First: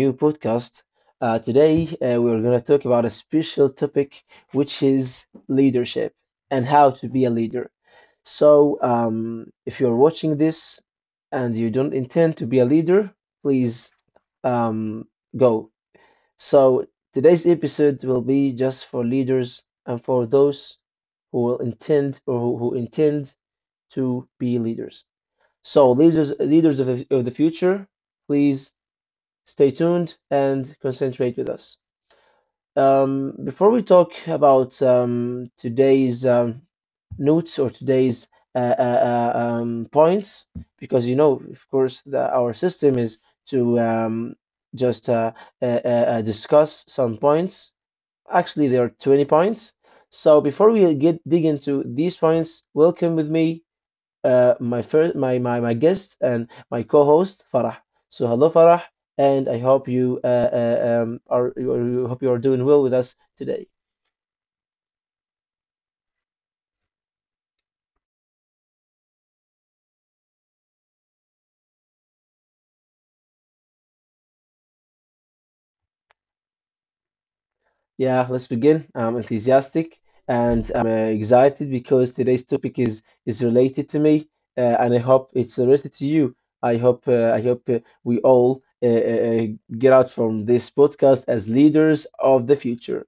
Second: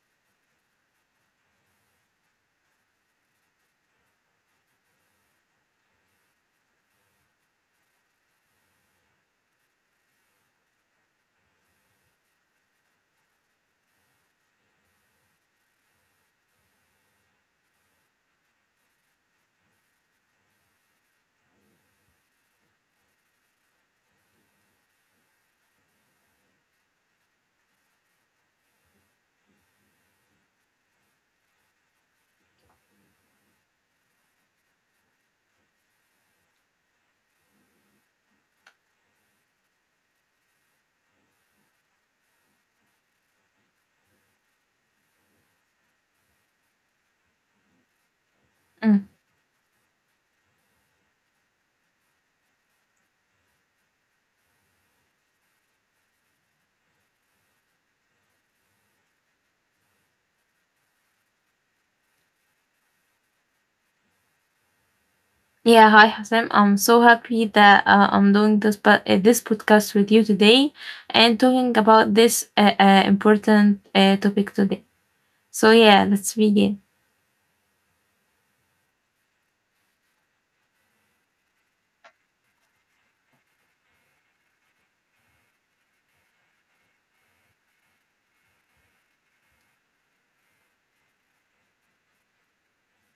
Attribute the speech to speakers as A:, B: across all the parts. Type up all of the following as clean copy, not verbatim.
A: new podcast. Today, we're going to talk about a special topic, which is leadership and how to be a leader. So, if you're watching this and you don't intend to be a leader, please um, go. So, today's episode will be just for leaders and for those who will intend or who intend to be leaders. So, leaders of the future, please stay tuned and concentrate with us. Before we talk about today's notes or today's points, because you know, of course, that our system is to just discuss some points. Actually, there are
B: Mm.
A: 20 points. So before we get dig into these points, welcome with me my guest and my co-host Farah. So hello Farah, and I hope you are you hope you are doing well with us today.
B: Yeah, hi Hassan. I'm so happy that I'm doing this but this podcast with you today and talking about this important topic today. So yeah, let's begin.
A: Yeah, let's begin. I'm enthusiastic and I'm excited because today's topic is related to me, and I hope it's related to you. I hope we all get out from this podcast as leaders of the future.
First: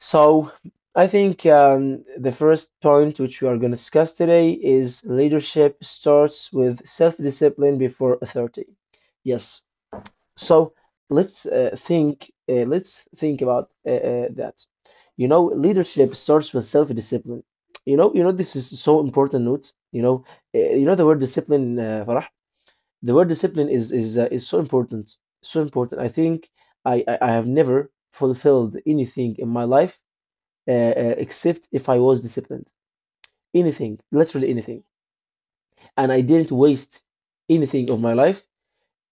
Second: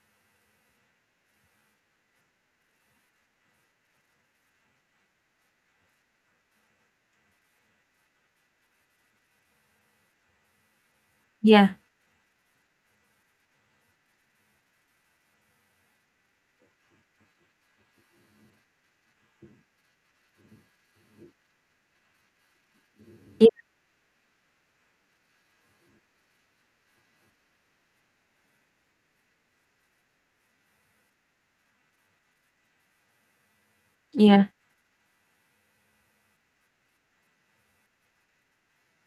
A: So I think the first point which we are going to discuss today is leadership starts with self discipline before authority. Yes. So let's
B: Yeah,
A: think. Let's think about that. You know, leadership starts with self discipline. You know this is so important. Note. You know the word discipline, Farah. The word
B: yeah,
A: discipline is so important. So important. I think I have never fulfilled anything in my life except if I was disciplined. Anything, literally
B: yeah,
A: anything. And I didn't waste anything of my life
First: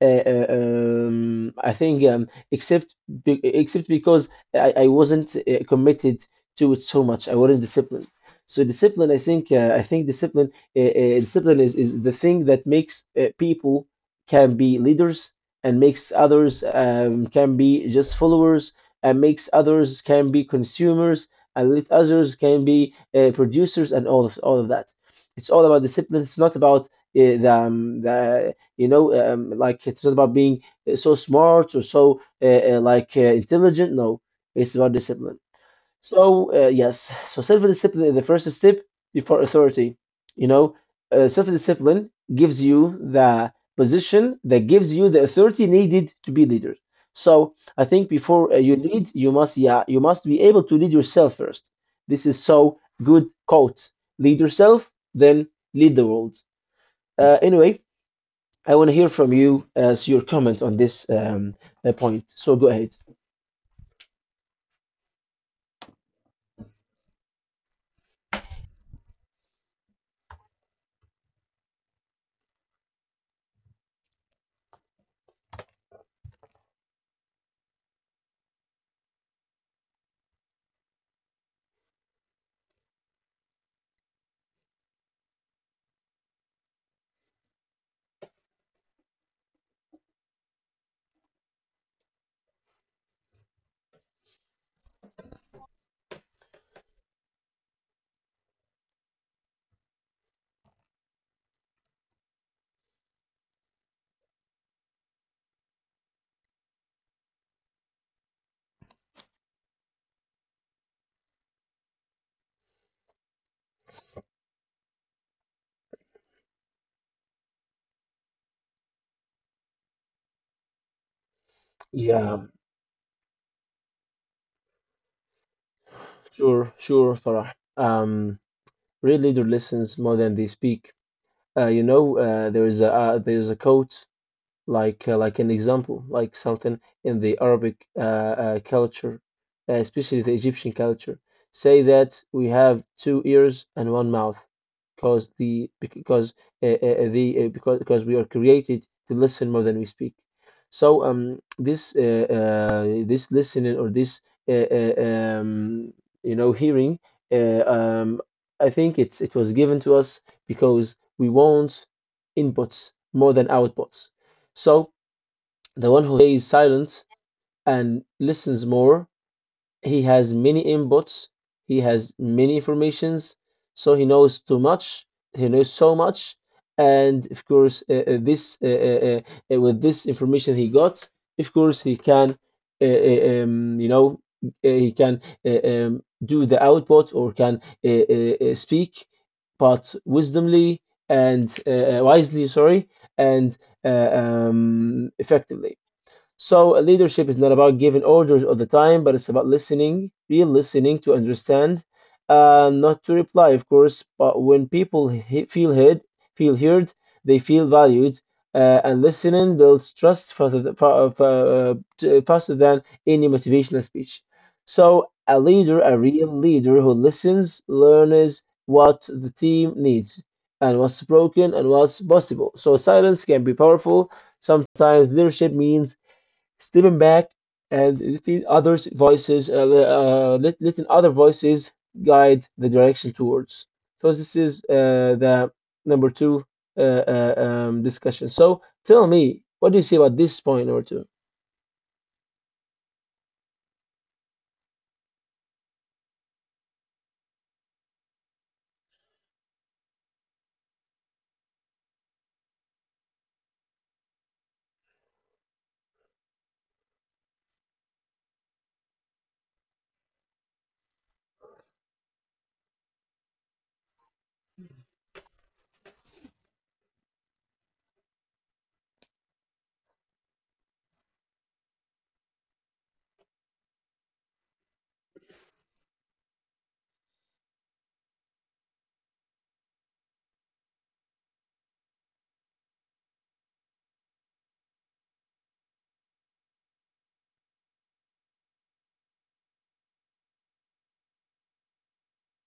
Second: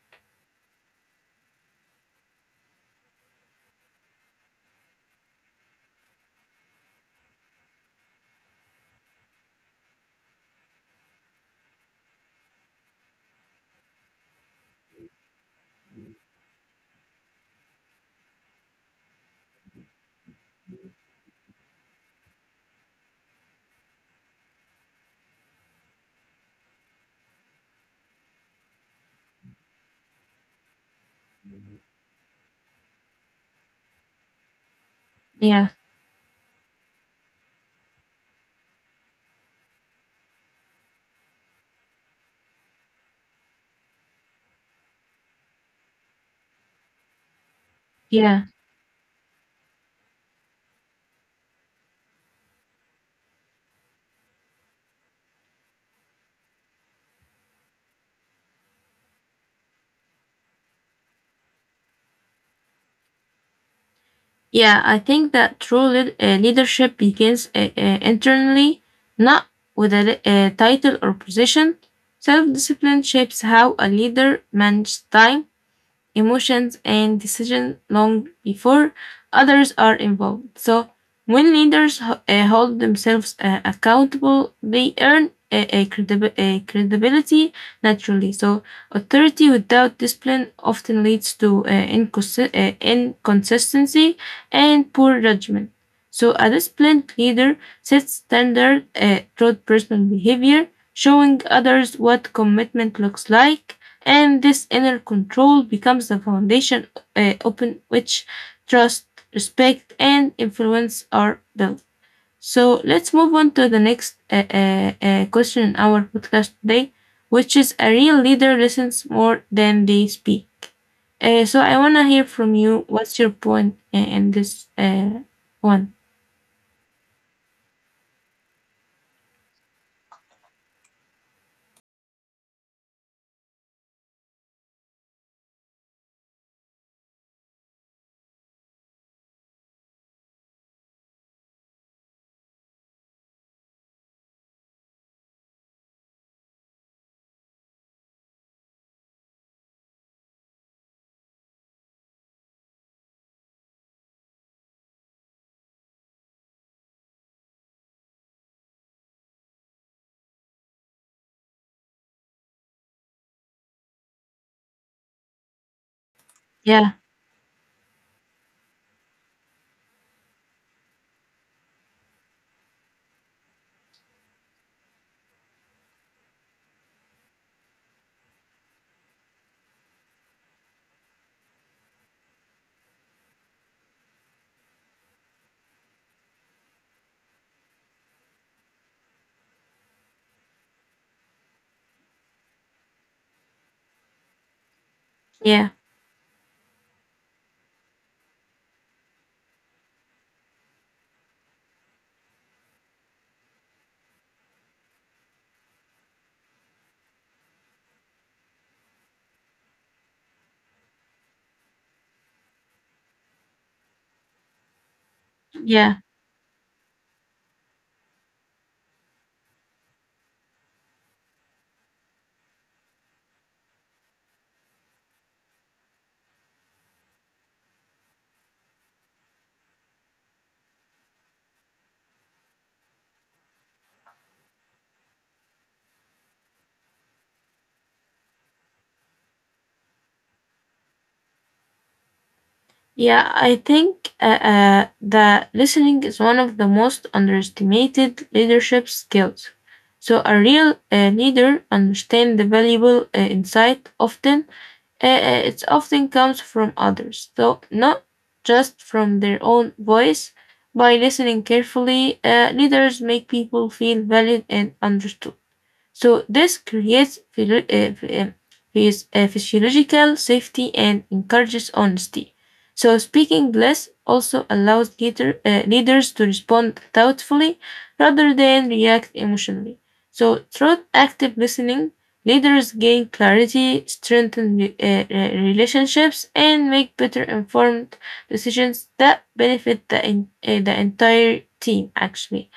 A: I think except because I wasn't committed to it so much. I wasn't disciplined. So discipline, I think, discipline is the thing that makes people can be leaders and makes others can be just followers and makes others can be consumers and let others can be producers and all of that. It's all about discipline. It's not about the you know like it's not about being so smart or so intelligent, no, it's about discipline.
B: yeah,
A: So yes, so self-discipline is the first step before authority. You know, self-discipline gives you the position that gives you the authority needed to be leader. So I think
B: yeah.
A: before you lead, you must, yeah, you must be able to lead yourself first. This is so good quote. Lead yourself, then lead the world. Anyway, I want to hear from you as your comment on this point. So go ahead.
B: Yeah, I think that leadership begins internally, not with a title or position. Self-discipline shapes how a leader manages time, emotions, and decisions long before others are involved. So, when leaders hold themselves accountable, they earn a credibility naturally. So, authority without discipline often leads to inconsistency and poor judgment. So, a disciplined leader sets standard through personal behavior, showing others what commitment looks like, and this inner control becomes the foundation upon which trust, respect, and influence are built. So let's move on to the next question in our podcast today, which is a real leader listens more than they speak. So I want to hear
A: Yeah,
B: from you. What's your point in this one?
A: sure, sure, Farah. Um, real leader listens more than they speak. You know, there is a, quote, like, like an example, like something in the Arabic culture, especially the Egyptian culture, say that we have two ears and one mouth, because the because because we are created to listen more than we speak. So this, this listening or this uh, uh, um, hearing, uh, um, I think it was given to us because we want inputs more than outputs. So the one who stays
B: Yeah,
A: silent and listens more, he has many inputs, he has many informations, so he knows too much, he knows so much, and of course, this with this information he got, of course, he can, uh, uh, um, you know, he can do the output or can speak, but wisdomly and, wisely, sorry, and
B: yeah,
A: effectively. So leadership is not about giving orders all the time, but it's about listening, real listening to understand, not to reply, of course. But when people feel heard, they feel valued, and listening builds trust faster, faster than any motivational speech. So a leader,
B: yeah.
A: a real leader who listens, learns what the team needs and what's broken and what's possible. So silence can be powerful. Sometimes leadership means stepping back and letting other voices guide the direction towards. So this is the number two discussion. So tell me, what do you see about this point number two?
B: Yeah, I think that listening is one of the most underestimated leadership skills. So, a real leader understands the valuable insight often. It often comes from others, so not just from their own voice. By listening carefully, leaders make people feel valued and understood. So this creates uh, physiological safety and encourages honesty. So speaking less also allows leaders to respond thoughtfully rather than react emotionally. So through active listening, leaders gain clarity, strengthen relationships, and make better informed decisions that benefit the entire team actually.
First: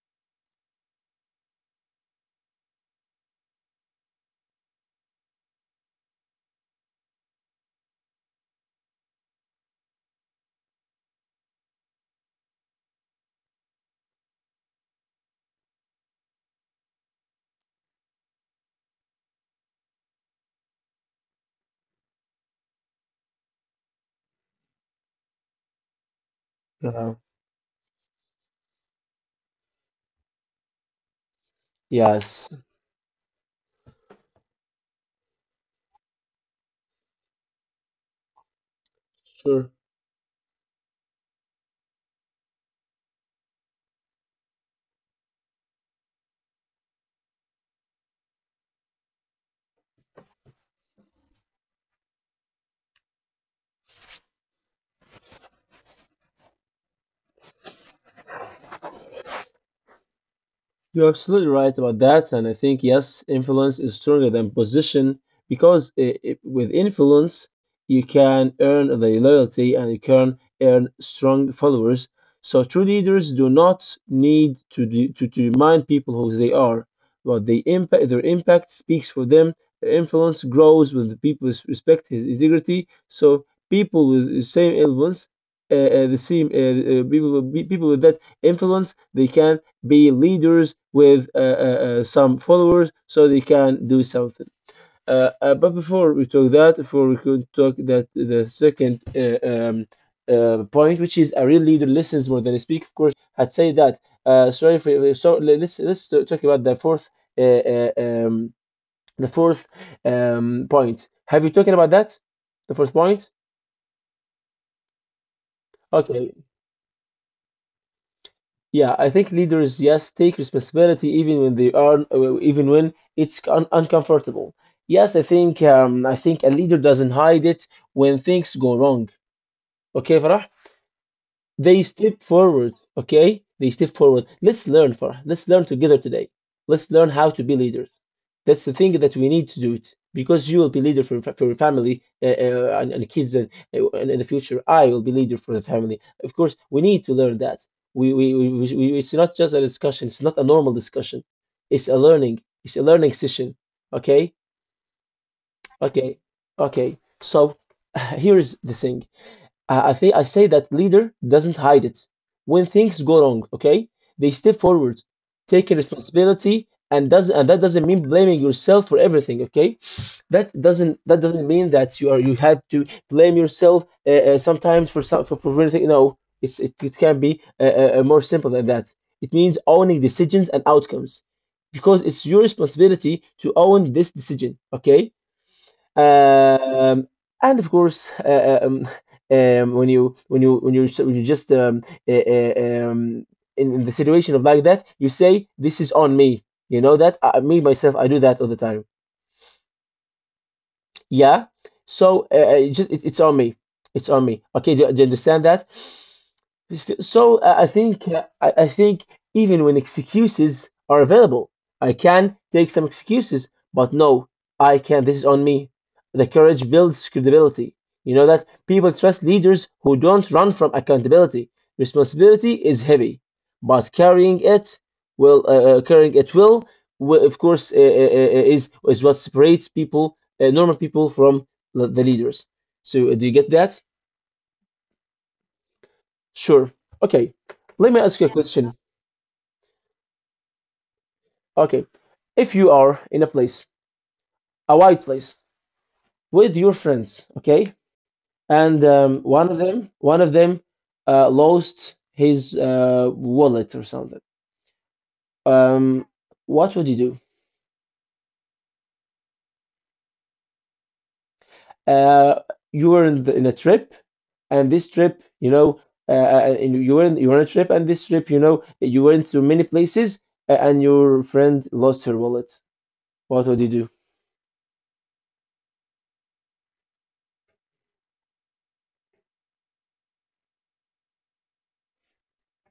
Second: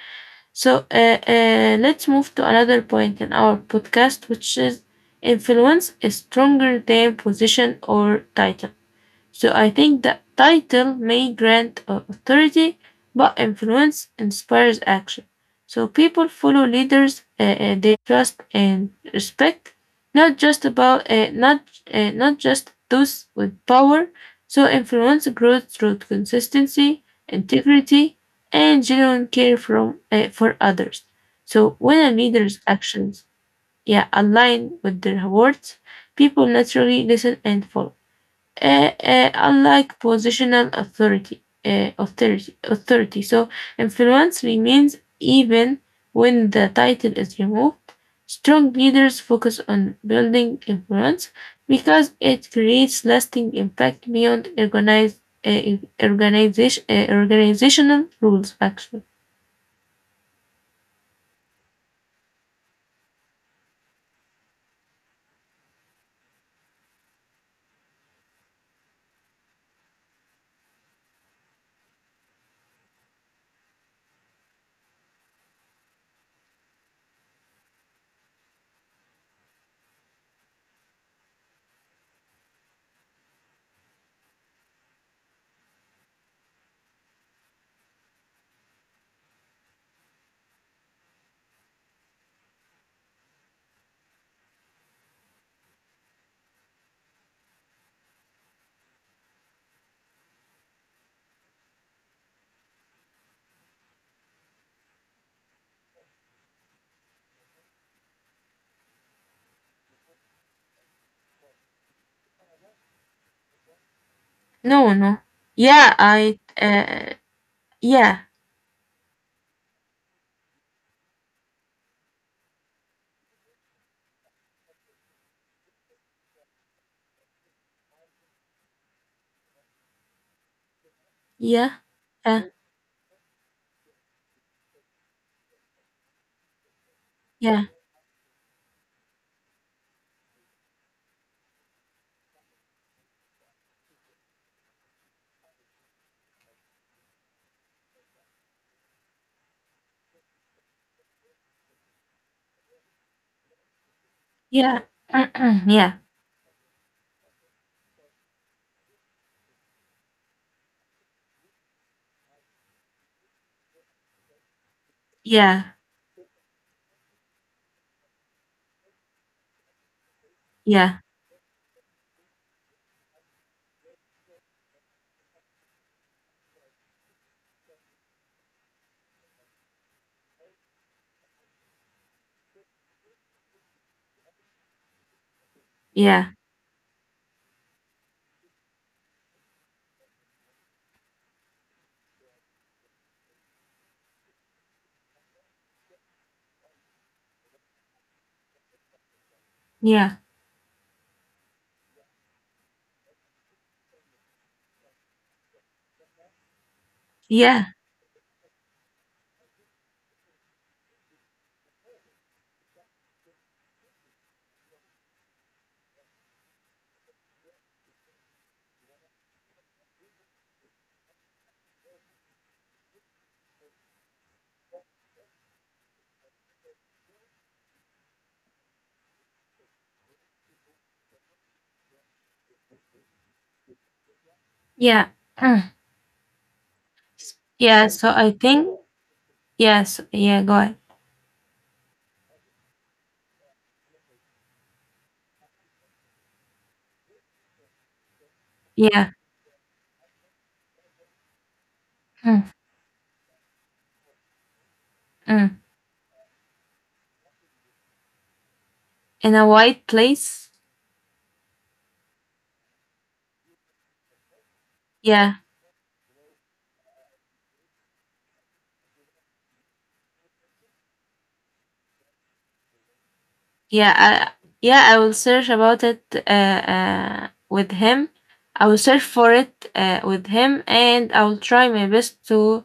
B: So let's move to another point in our podcast, which is influence, a stronger than position or title. So I think that title may grant authority, but influence inspires action. So people follow leaders they trust and respect, not not just those with power. So influence grows through consistency,
A: Uh,
B: integrity, and genuine care from for others. So when a
A: yes,
B: leader's actions yeah align with their words, people naturally listen and follow
A: sure.
B: unlike positional authority. So influence remains even when the title is removed. Strong leaders focus on building influence because it creates lasting impact beyond organizational rules. Actually,
A: You're absolutely right about that, and I think, yes, influence is stronger than position because I, with influence, you can earn the loyalty and you can earn strong followers. So true leaders do not need to remind people who they are, but their impact speaks for them. Their influence grows when the people respect his integrity. So people with the same influence, the same people with that influence, they can be leaders with some followers so they can do something. But before we talk that, before we could talk that the second point, which is a real leader listens more than he speaks. Of course, I'd say that. Sorry for, so let's talk about uh, uh, um, the fourth point. Have you talked about that? The fourth point.
B: no, no, yeah,
A: Okay,
B: I, uh, yeah,
A: yeah, I think leaders, yes, take responsibility even when they are, even when it's un uncomfortable. Yes, I think I think a leader doesn't hide it when things go wrong. Okay, Farah?
B: yeah,
A: They step
B: uh,
A: forward, okay? They step forward. Let's learn together today. Let's learn how to be
B: yeah,
A: leaders. That's the thing that we need to do it because you will be leader for your family, and kids and in the future I will be leader for the family. Of course, we need to learn that. It's not just a discussion. It's not a normal discussion. It's a learning. It's a learning session. Okay,
B: yeah, yeah,
A: okay, okay. So here is the thing. I think I say that leader doesn't hide it. When things go wrong, okay, they step forward, take
B: yeah,
A: responsibility, and does and that doesn't mean blaming yourself for everything, okay? That doesn't
B: yeah,
A: that doesn't mean that you have to blame yourself sometimes for anything. No, it's it can be more simple than that. It means owning decisions and outcomes because it's your responsibility to own this decision, okay?
B: yeah.
A: Um, and of course, when you, when you just, um, in the situation of like that, you say, "This is on me." You know that I, me myself, I do that all the time.
B: Yeah.
A: Yeah. So it's on me. It's on me. Okay. Do you understand that? So
B: Yeah,
A: I think I think even when excuses are available, I can take some excuses, but no, I can. This is on me. The courage builds credibility. You know that people trust leaders who don't run from accountability. Responsibility is heavy, but carrying it will, of course is what separates people, normal people, from the leaders. So do you get that?
B: yeah. Mm.
A: Sure. Okay.
B: Yeah,
A: Let me
B: so
A: ask you a,
B: I
A: yeah,
B: think
A: question.
B: yes, yeah, go ahead.
A: Okay. If you are in a place, a wide place, with your friends, okay, and
B: Yeah.
A: one of them, lost his
B: Mm.
A: wallet or something.
B: Mm.
A: Um, what would you do?
B: In a white place.
A: Uh, you were in, the, in a trip, and this trip,
B: Yeah.
A: you know, and you were in, you were on a trip, and this trip, you know, you went to many places, and your friend lost her wallet. What would you do?
B: Yeah, I yeah, I will search about it with him. I will search for it with him and I will try my best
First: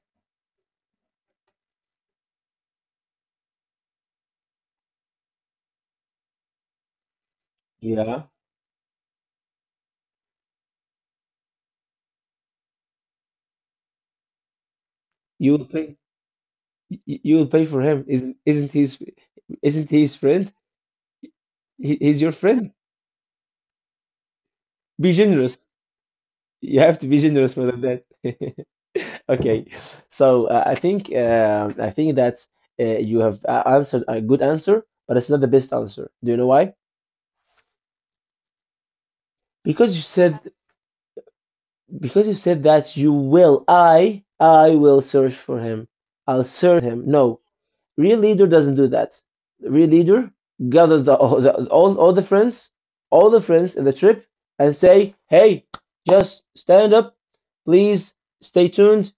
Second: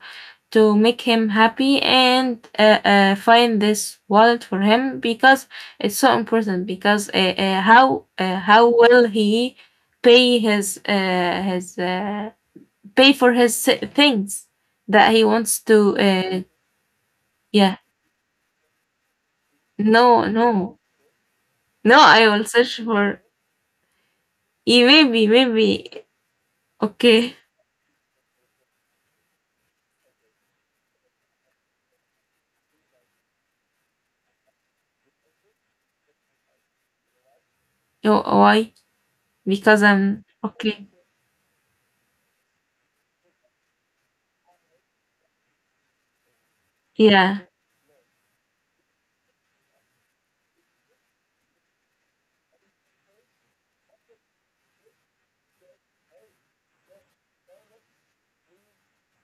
B: to make him happy and find this wallet for him because it's so important because
A: Yeah.
B: how will he pay his pay for his things that he
A: You
B: wants
A: will
B: to
A: pay. You will pay
B: yeah
A: for him. Isn't he his
B: no
A: friend?
B: no
A: He,
B: no
A: he's
B: I
A: your
B: will
A: friend.
B: search for eh,
A: Be
B: maybe
A: generous.
B: maybe
A: You have to be
B: okay.
A: generous for that. Okay, so I think I think that you have answered a good answer, but it's not the best answer. Do you know why?
B: Oh, why, because
A: Because you
B: I'm
A: said,
B: okay.
A: that you will. I will search for him. I'll search him.
B: Yeah,
A: No, real leader doesn't do that. The real leader gathers the, all the friends in the trip, and say, "Hey, just stand up, please stay tuned,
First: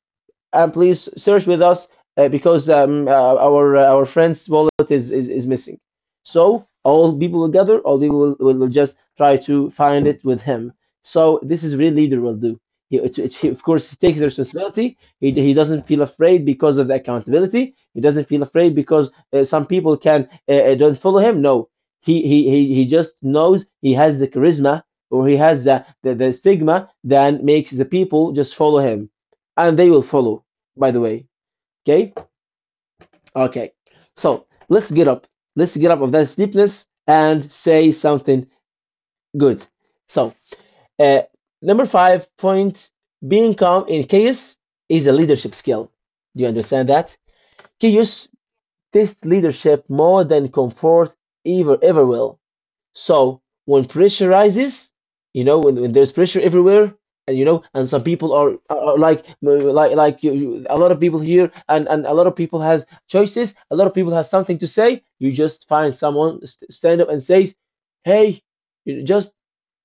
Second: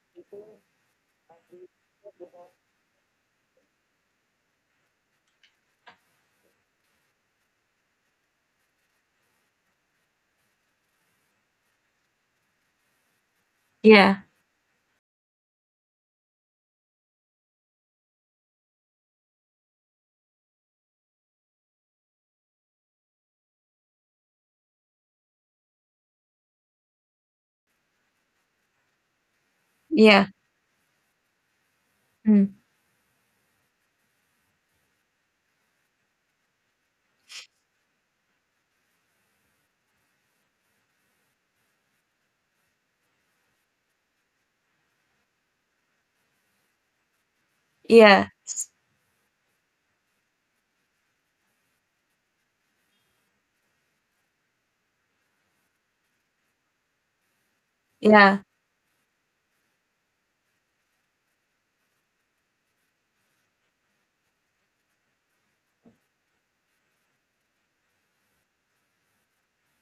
A: and please search with us because our friend's wallet is missing. So all people will gather, all people will just try to find it with him. So this is really leader will do. He, of course, he takes the
B: yeah,
A: responsibility. He doesn't feel afraid because of the accountability. He doesn't feel afraid because some people can don't follow him. No, he, he just knows he has the charisma, or he has the, the stigma that makes the people just follow him, and they will
B: yeah,
A: follow, by the way. Okay?
B: mm,
A: Okay. So let's get up. Let's get up of that steepness and say something good. So uh, number 5 point, being calm in chaos, is a leadership skill. Do you understand that? Chaos
B: yeah,
A: tests leadership more than comfort ever will. So when pressure rises, you know, when there's pressure everywhere, and you know, and some people
B: yeah,
A: are like you, a lot of people here, and a lot of people has choices. A lot of people have something to say. You just find someone stand up and says, "Hey, you just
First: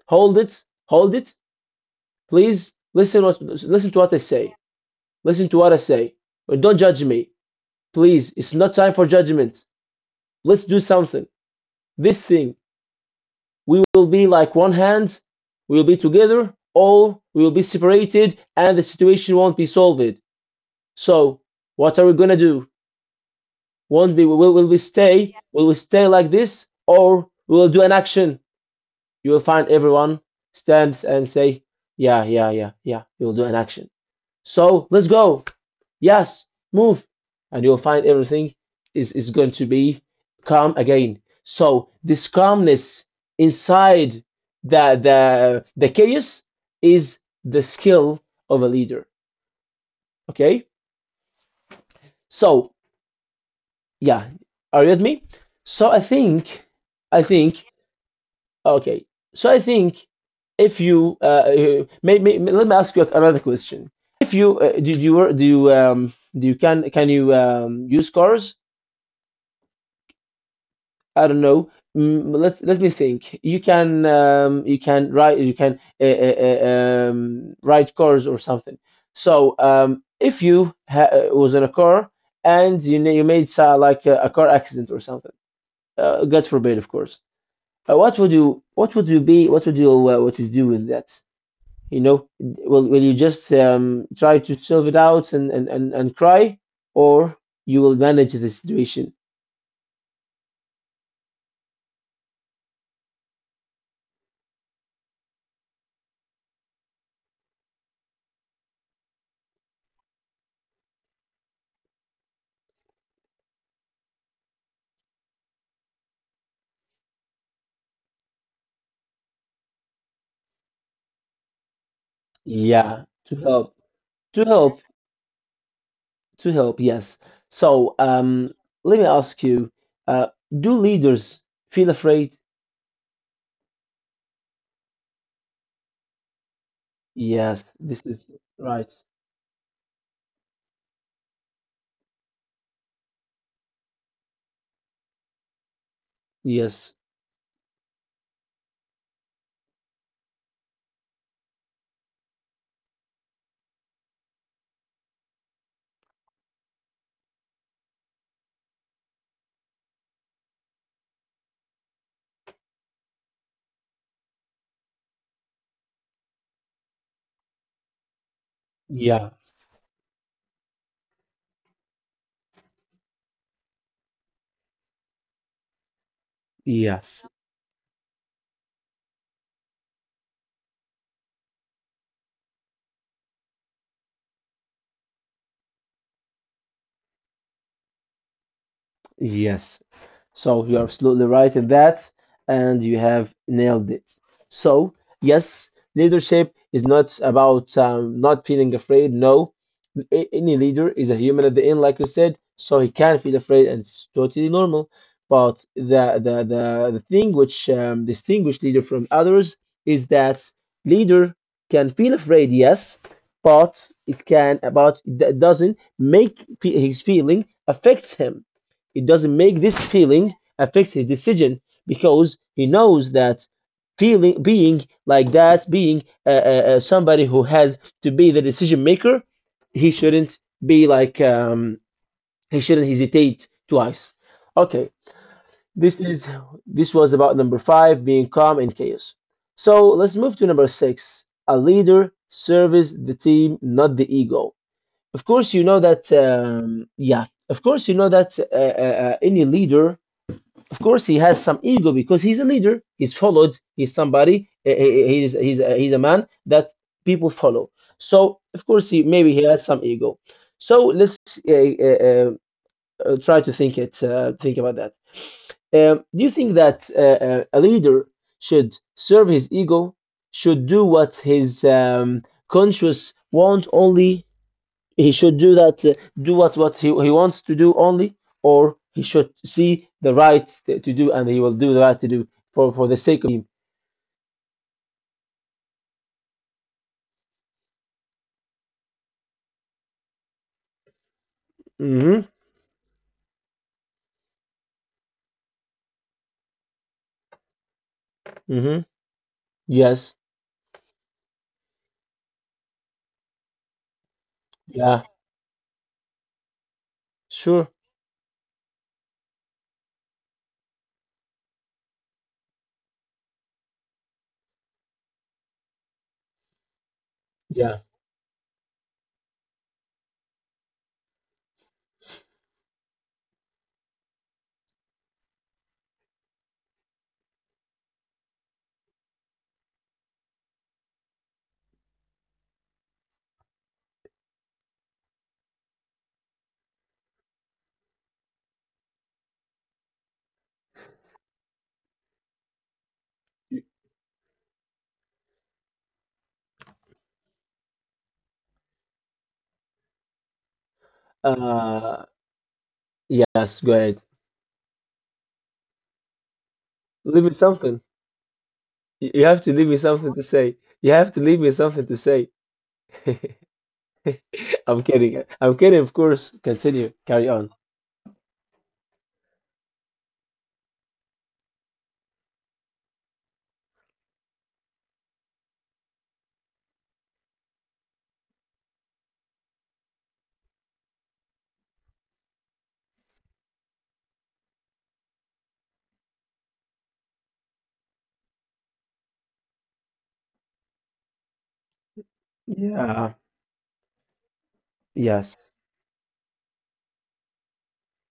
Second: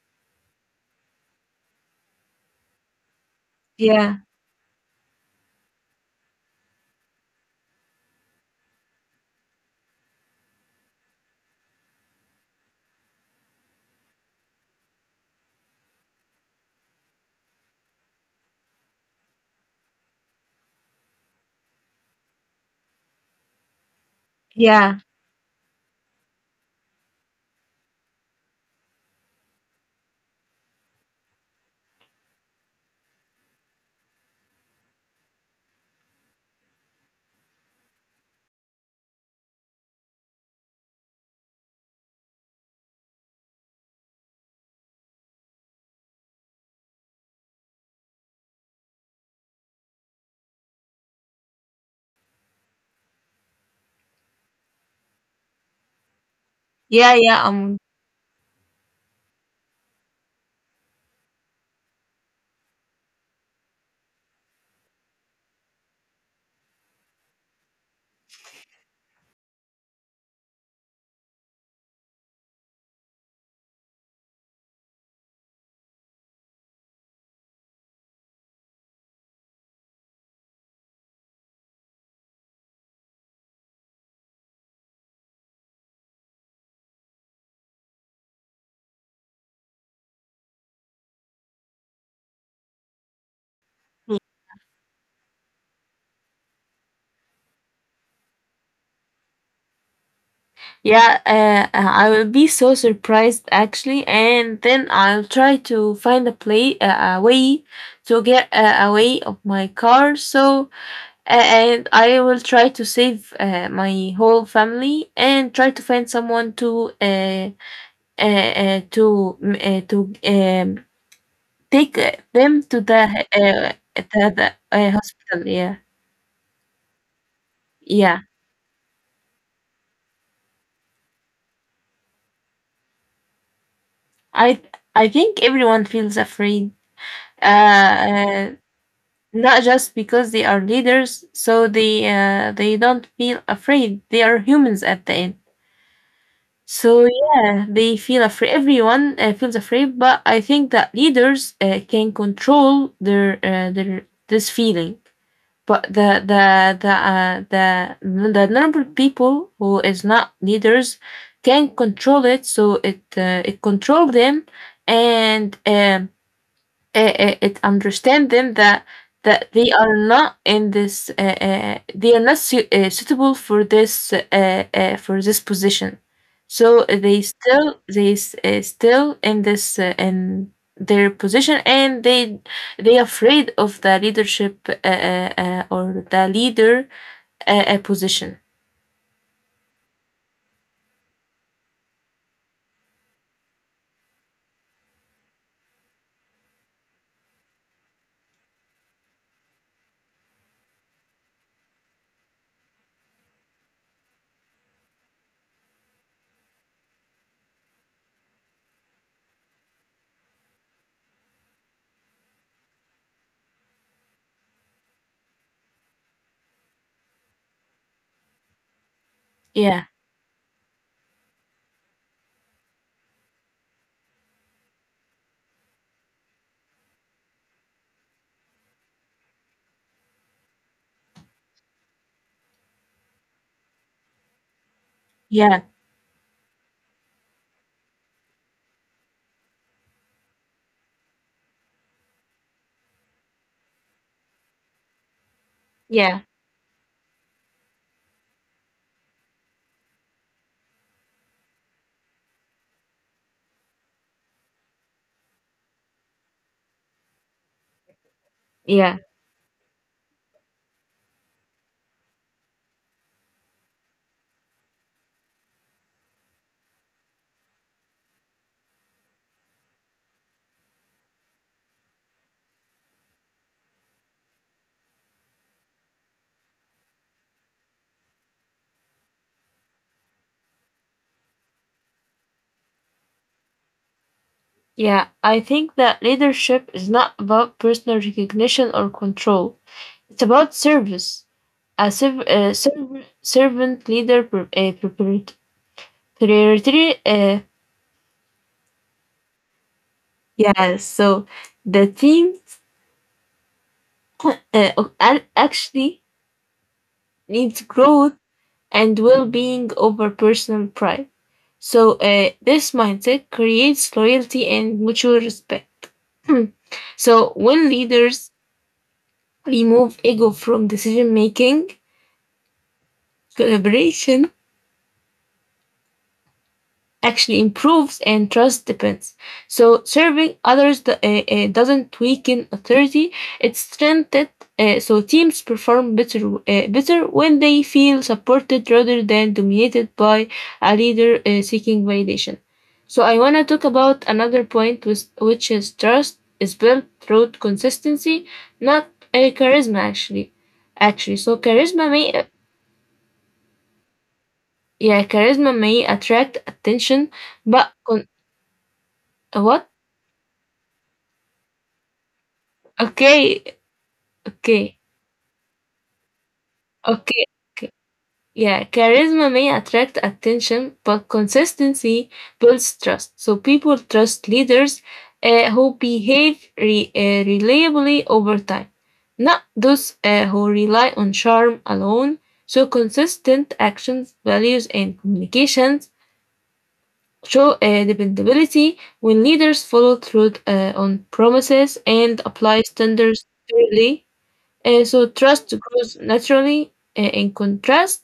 A: hold it, please listen to what
B: yeah,
A: I say, listen to what I say, don't judge me, please. It's not time for judgment. Let's do something. This thing, we will be like one hand, we will be together, or we will be separated, and the situation won't be solved. So, what are we gonna do? Won't be will we
B: yeah,
A: stay? Will we stay like this, or we will do an action?" You will find everyone stands and say, "Yeah, yeah, yeah, yeah. We will do an action. So let's go, yes, move," and you'll find everything is going to be calm again. So this calmness inside the chaos is the skill of a leader. Okay, so yeah, are you with me? So I think
B: yeah,
A: I
B: yeah,
A: think
B: um,
A: okay. So I think if you maybe let me ask you another question. If you did you do you do you can you use cars? I don't know. Mm, let me think. You can write cars or something. So if you was in a car and you you made like a car accident or something, God forbid, of course. What would you be what would you do in that? You know, will you just try to solve it out and cry, or you will manage the situation?
B: yeah, I will be so surprised actually, and then I'll try to find a way to get away of my car, so A- and I will try to save my whole family and try to find someone to take them to the
A: Yeah, to
B: uh,
A: help,
B: the, the
A: to help.
B: hospital. Yeah,
A: To help, yes. So
B: yeah.
A: let me ask you, uh, do leaders feel afraid?
B: I I think everyone feels afraid. Uh,
A: Yes, this is
B: uh,
A: right.
B: Not just because they are leaders, so they don't feel afraid. They are humans at the end.
A: Yes,
B: So yeah, they feel afraid. Everyone feels afraid, but I think that leaders can control their this feeling. But the the normal people who is not leaders can control it, so it control them, and it understand them that
A: yeah,
B: that they are not in this they are not suitable for this position, so they
A: yes,
B: still still in this in their position, and they afraid of the leadership or the leader position.
A: yes. So you're absolutely right in that, and you have nailed it. So, yes, leadership is not about not feeling afraid. No, any leader is a human at the end, like you said, so he can feel afraid, and it's totally normal. But the thing which distinguishes leader from others is that leader can feel afraid, yes, but it can about it doesn't his feeling affects him. It doesn't make this
B: Yeah,
A: feeling affects his decision because he knows that feeling being like that, being somebody who has to be the decision maker, he shouldn't be like he shouldn't hesitate twice. Okay,
B: yeah,
A: this is this was about number five, being calm in chaos. So let's move to number six. A leader serves the team, not the ego. Of course, you know that.
B: yeah,
A: Yeah, of course, you know that any leader, of course he has some ego, because he's a leader, he's followed, he's somebody, he's he's a man that people follow, so of course
B: yeah,
A: he maybe he has some ego. So let's uh, uh, try to think it, think about that. Do you think that a leader should serve his ego, should do what his conscience want only, he should do that, do what he wants to do only, or he should see the right to do, and he will do the right to do for the sake of him?
B: yeah, I think that leadership is not about personal recognition or control. It's about service. A
A: Hmm.
B: servant leader priority.
A: Hmm. Yes.
B: Yeah, so the team uh,
A: Yeah.
B: actually
A: Sure.
B: needs growth and well being over personal pride. So, this mindset creates loyalty and mutual respect. So, when
A: Yeah.
B: leaders remove ego from decision making, collaboration actually improves and trust depends. So serving others doesn't weaken authority; it strengthens it. So teams perform better better when they feel supported rather than dominated by a leader seeking validation. So I want to talk about another point, which is trust is built through consistency, not charisma. Actually, so charisma
A: Uh,
B: may
A: yes. Go ahead.
B: yeah, charisma may attract attention,
A: Leave me something.
B: but con-
A: You have to leave
B: what?
A: me something to say. You have to leave me something to say.
B: Okay,
A: I'm
B: okay,
A: kidding. I'm kidding, of course. Continue. Carry
B: okay,
A: on.
B: okay. Yeah, charisma may attract attention, but consistency builds trust. So people trust leaders who behave reliably over time, not those who rely on charm alone. So consistent actions, values, and communications show dependability when leaders follow through on promises and apply
A: Yeah,
B: standards fairly. So
A: yes.
B: trust grows naturally. In contrast,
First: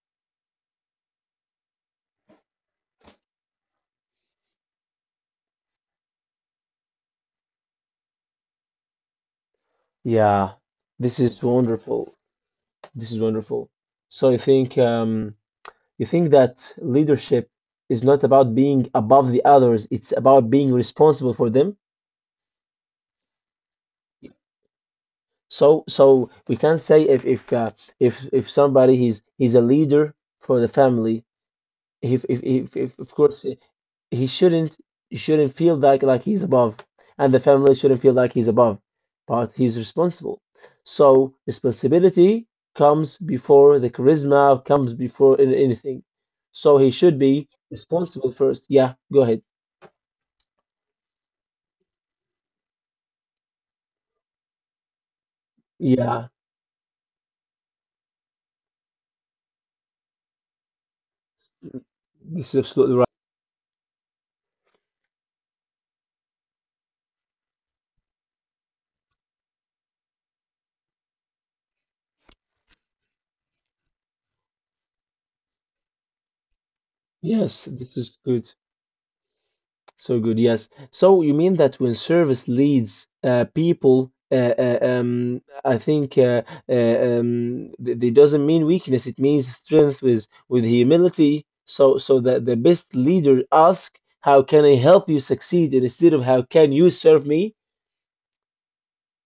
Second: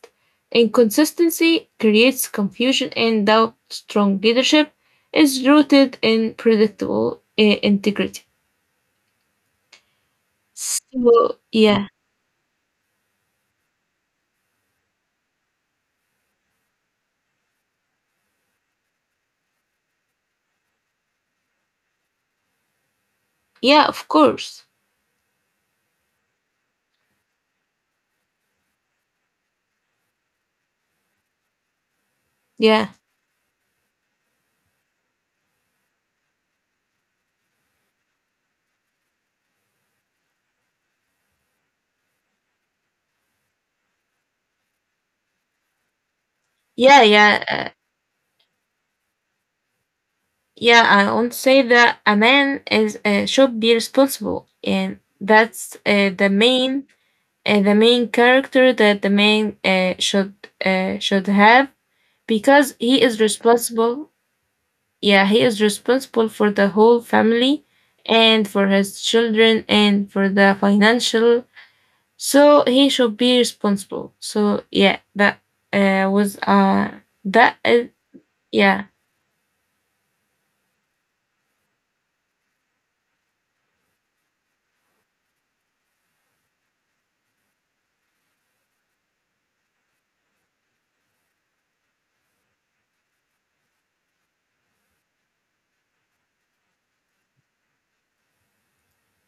B: inconsistency creates confusion and doubt. Strong leadership is rooted in predictable integrity.
A: Yeah. This
B: So
A: is
B: yeah,
A: wonderful. This is wonderful. So you think that leadership is not about being above the others, it's about being responsible for them.
B: yeah, of course,
A: So so we can say if if somebody he's a leader for the family,
B: yeah,
A: if of course he shouldn't feel like he's above, and the family shouldn't feel like he's above, but he's responsible. So responsibility comes before the charisma, comes before anything. So he
B: yeah,
A: should
B: yeah,
A: be responsible first. Yeah, go ahead.
B: yeah. I won't say that a man is should be responsible, and that's
A: Yeah,
B: the main character that the man should have
A: this is
B: because
A: absolutely
B: he
A: right.
B: is responsible. Yeah, he is responsible for the whole family and for his children and for the financial. So he should be responsible. So yeah, uh, was uh that
A: Yes,
B: is
A: this is good.
B: yeah,
A: So good, yes. So you mean that when service leads people, I think th they doesn't mean weakness. It means strength with humility. So so that the best leader ask, "How can I help you succeed?" instead of "How can you serve me?"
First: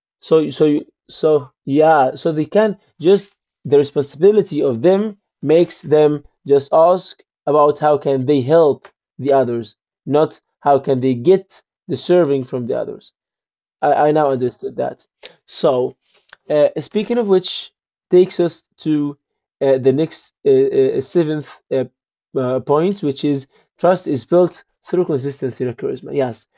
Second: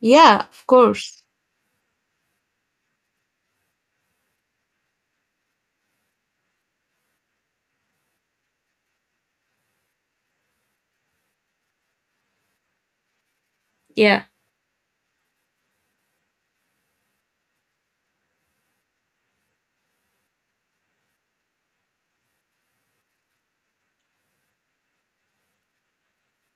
B: yeah,
A: So so
B: of course,
A: so yeah, so they can just, the responsibility of them makes them just ask about how can they help the others, not how can they get the serving from the others. I
B: yeah,
A: now understood that. So speaking of which, takes us to the next seventh point, which is trust is built through consistency and charisma. Yes.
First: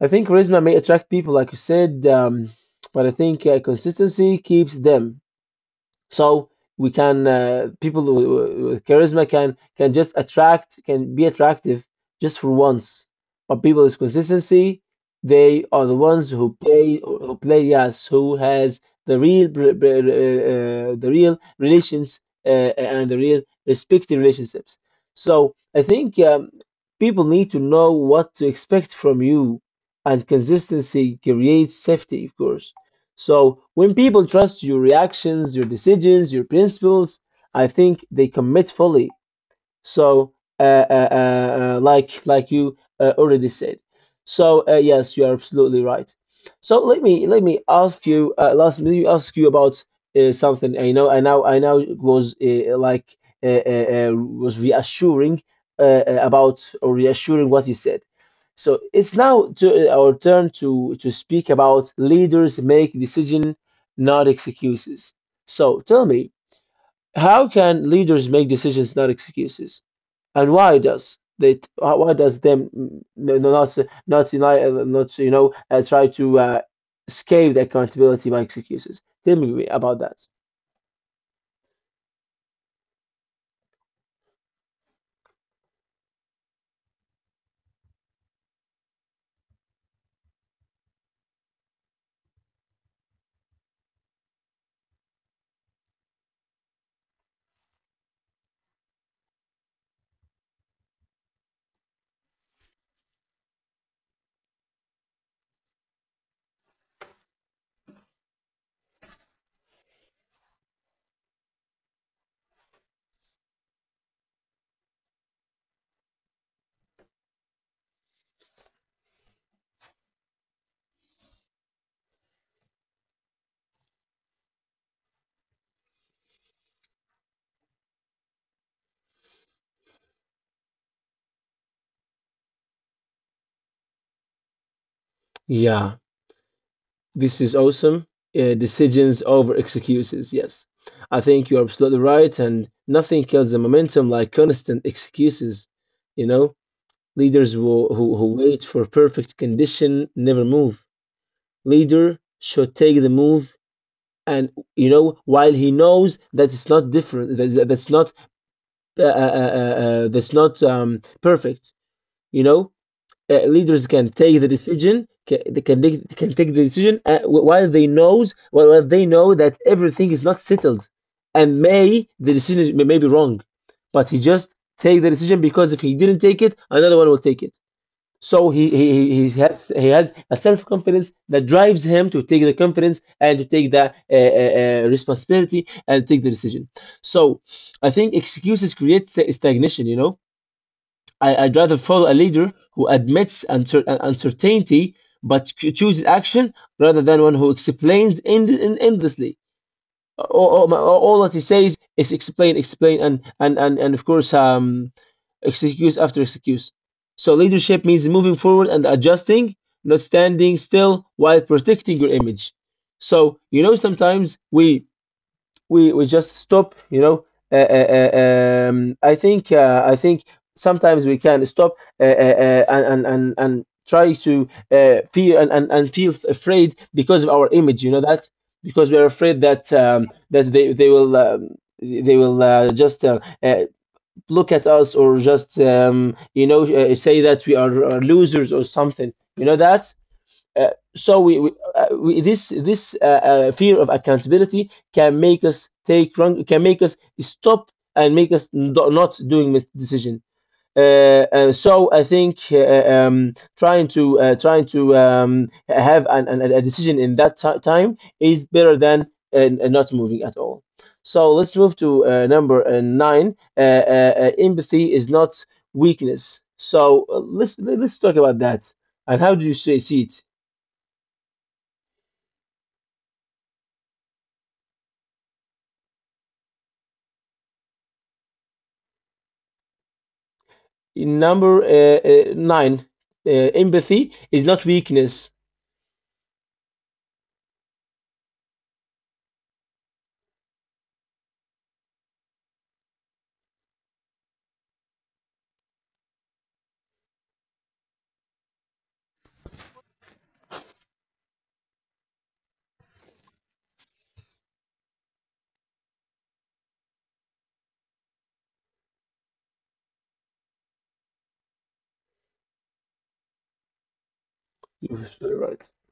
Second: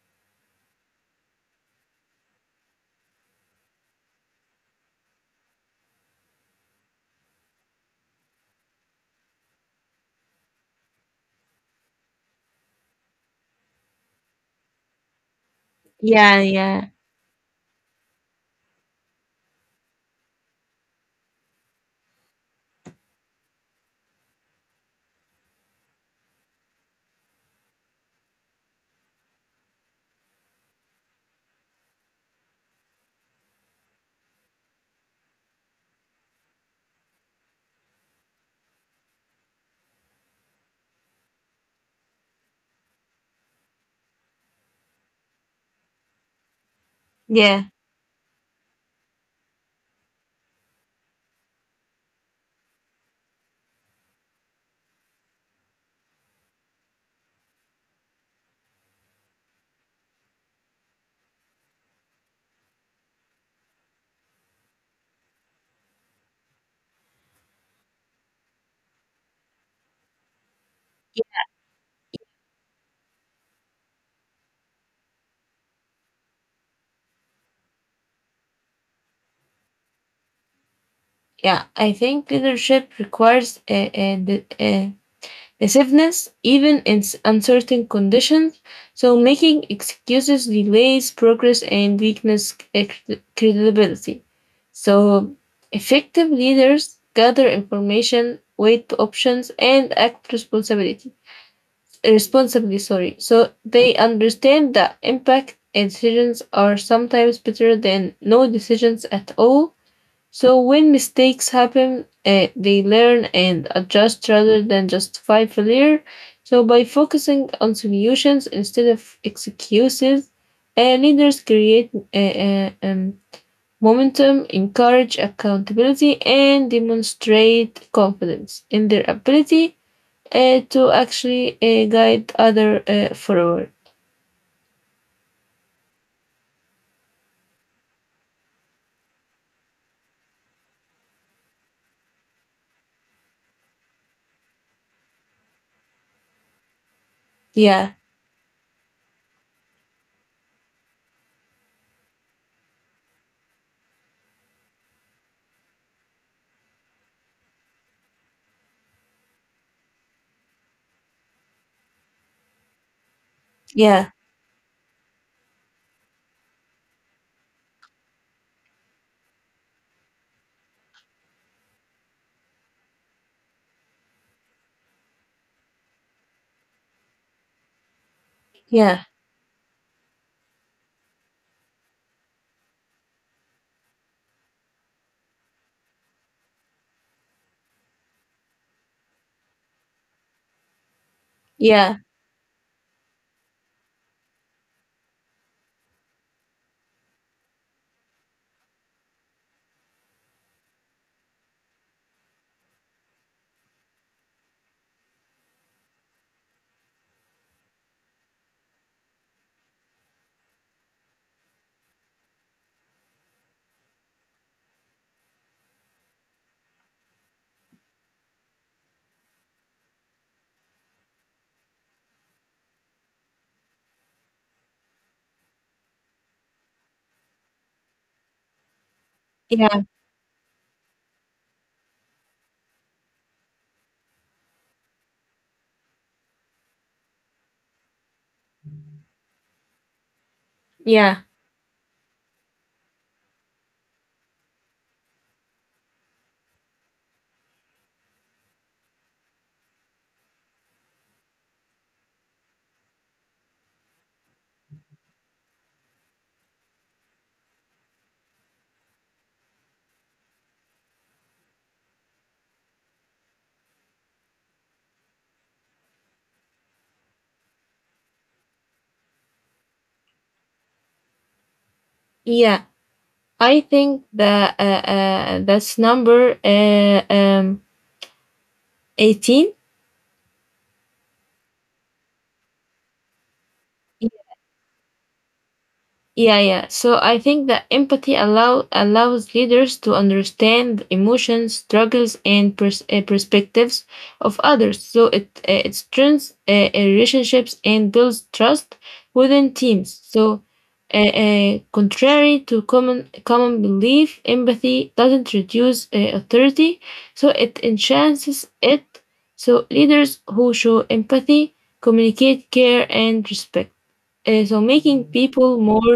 A: I think charisma may attract people, like you said, but I think consistency keeps them. So we can people charisma can just attract, can be attractive just for once, but people with consistency, they are the ones
B: yeah,
A: who play,
B: yeah,
A: who play, yes, who has the real the real relations and the real respective relationships. So I think people need to know what to expect from you, and consistency creates safety, of course. So when people trust your reactions, your decisions, your principles, I think they commit fully. So, like you already said. So yes, you are absolutely right. So let me
B: yeah,
A: ask you last let me ask you about something. I know I now was like was reassuring about, or reassuring what you said. So it's now to, our turn to speak about leaders make decision, not excuses. So tell me, how can leaders make decisions, not excuses? And why does they? Why does them not not unite, not you know try to escape the accountability by excuses? Tell me about that.
B: yeah. I think leadership requires passiveness, even in uncertain conditions. So, making excuses delays progress and weakness credibility. So, effective leaders gather information, weigh options, and act responsibility. Responsibly, sorry. So they understand that impact and decisions are sometimes better than no decisions at all, so when mistakes happen, they learn and adjust rather than justify failure. So by focusing on solutions instead of excuses, leaders create momentum, encourage accountability, and demonstrate confidence in their ability to actually guide other forward.
A: Yeah, this is awesome. Decisions over excuses. Yes, I think you're absolutely right, and nothing kills the momentum like constant excuses. You know, leaders
B: Yeah,
A: who wait for perfect condition never move. Leader should take the move, and you know while he knows that it's not different, that's not perfect, you know leaders can
B: yeah,
A: take the decision can take the decision while they know that everything is not settled, and may the decision may be wrong, but he just take the decision because if he didn't take it, another one will take it. So
B: yeah,
A: he has, he has a self confidence that drives him to take the confidence and to take the responsibility and take the decision. So I think excuses create stagnation. You know, I, I'd rather
B: yeah,
A: follow a leader who admits uncertainty but chooses action rather than one who explains endlessly. All that he says is explain, explain, and of course, excuse after excuse. So leadership means moving forward and adjusting, not standing still while protecting your image. So you know, sometimes we we just stop, you know, I think sometimes we can stop and try to feel and, feel afraid because of our image, you know that, because we're afraid that
B: yeah,
A: that they will just look at us, or just you know say that we are losers or something, you know that uh, so
B: yeah,
A: we, we, this fear of accountability can make us take wrong, can make us stop and make us not doing this decision. And so I think trying to trying to have a decision in that time is better than not moving at all. So let's move to number nine. Empathy is not weakness. So let's talk about that. And how do you see see it?
B: yeah. I think that that's number 18.
A: Number nine, empathy is not weakness.
B: Yeah, yeah. So I think that empathy allows leaders to understand the emotions, struggles, and perspectives of others. So it it strengthens relationships and builds trust within teams. So, contrary to common common belief, empathy doesn't reduce authority. So it enhances it. So leaders who show empathy communicate care and respect, so making
A: You're
B: people
A: right.
B: more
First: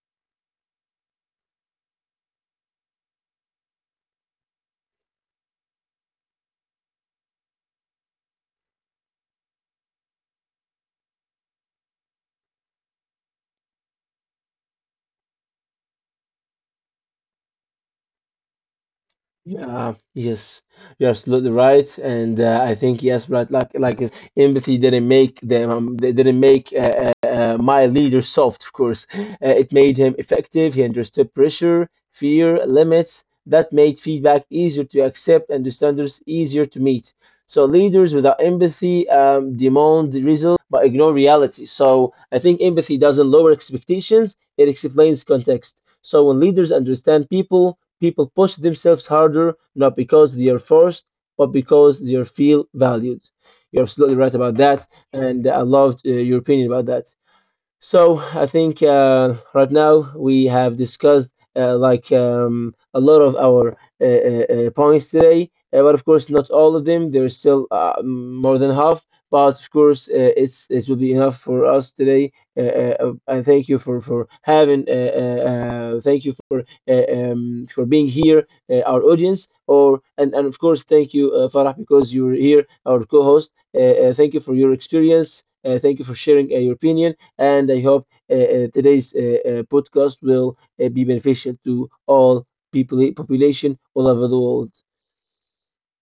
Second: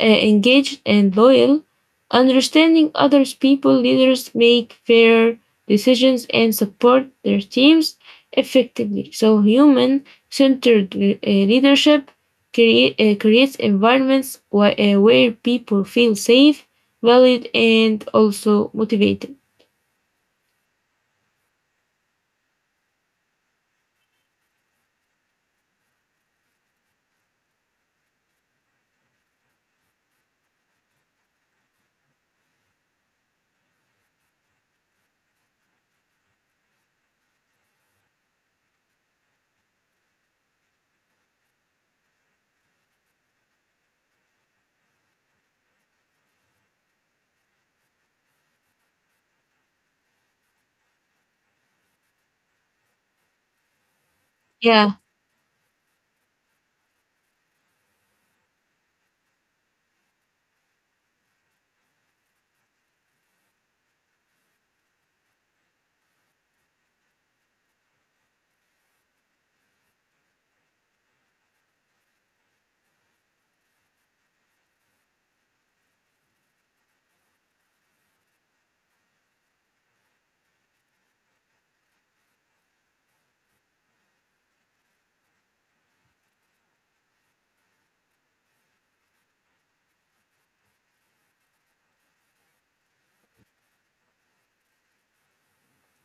B: engaged and loyal, understanding other people leaders make fair decisions and support their teams effectively. So human centered leadership creates environments where people feel safe, valued, and also motivated.
A: Yeah, yes, you're absolutely right, and I think yes, right. Like you, empathy didn't make them. They didn't make my leader soft. Of course, it made him effective. He understood pressure, fear, limits. That made feedback easier to accept and the standards easier to meet. So leaders without empathy demand results but ignore reality. So I think empathy doesn't lower expectations. It explains context. So when leaders understand people, people push themselves harder, not because they are forced, but because they feel valued. You're absolutely right about that,
B: Yeah,
A: and I loved your opinion about that. So I think right now we have discussed like a lot of our points today, but of course not all of them. There's still more than half, but of course it's it will be enough for us today. And thank you for having. Thank you for being here, our audience. Or and of course thank you Farah, because you're here, our co-host. Thank you for your experience. Thank you for sharing your opinion, and I hope today's podcast will be beneficial to all people, population all over the world.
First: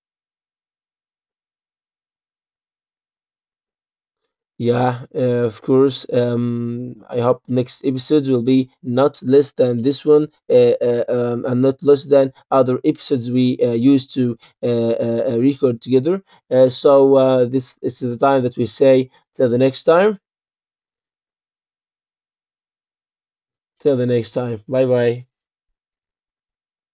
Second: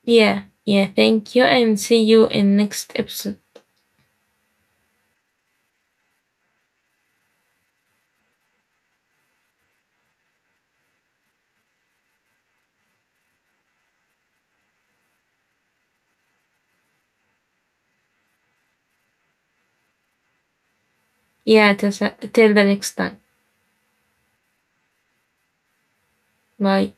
B: yeah, yeah. Thank you, and see you in next episode.
A: Yeah, of course. I hope next episodes will be not less than this one, and not less than other episodes we used to record together. So this is the time that we say till the next time.
B: Yeah, till, till the next time.
A: Till the next time. Bye bye.
B: Bye.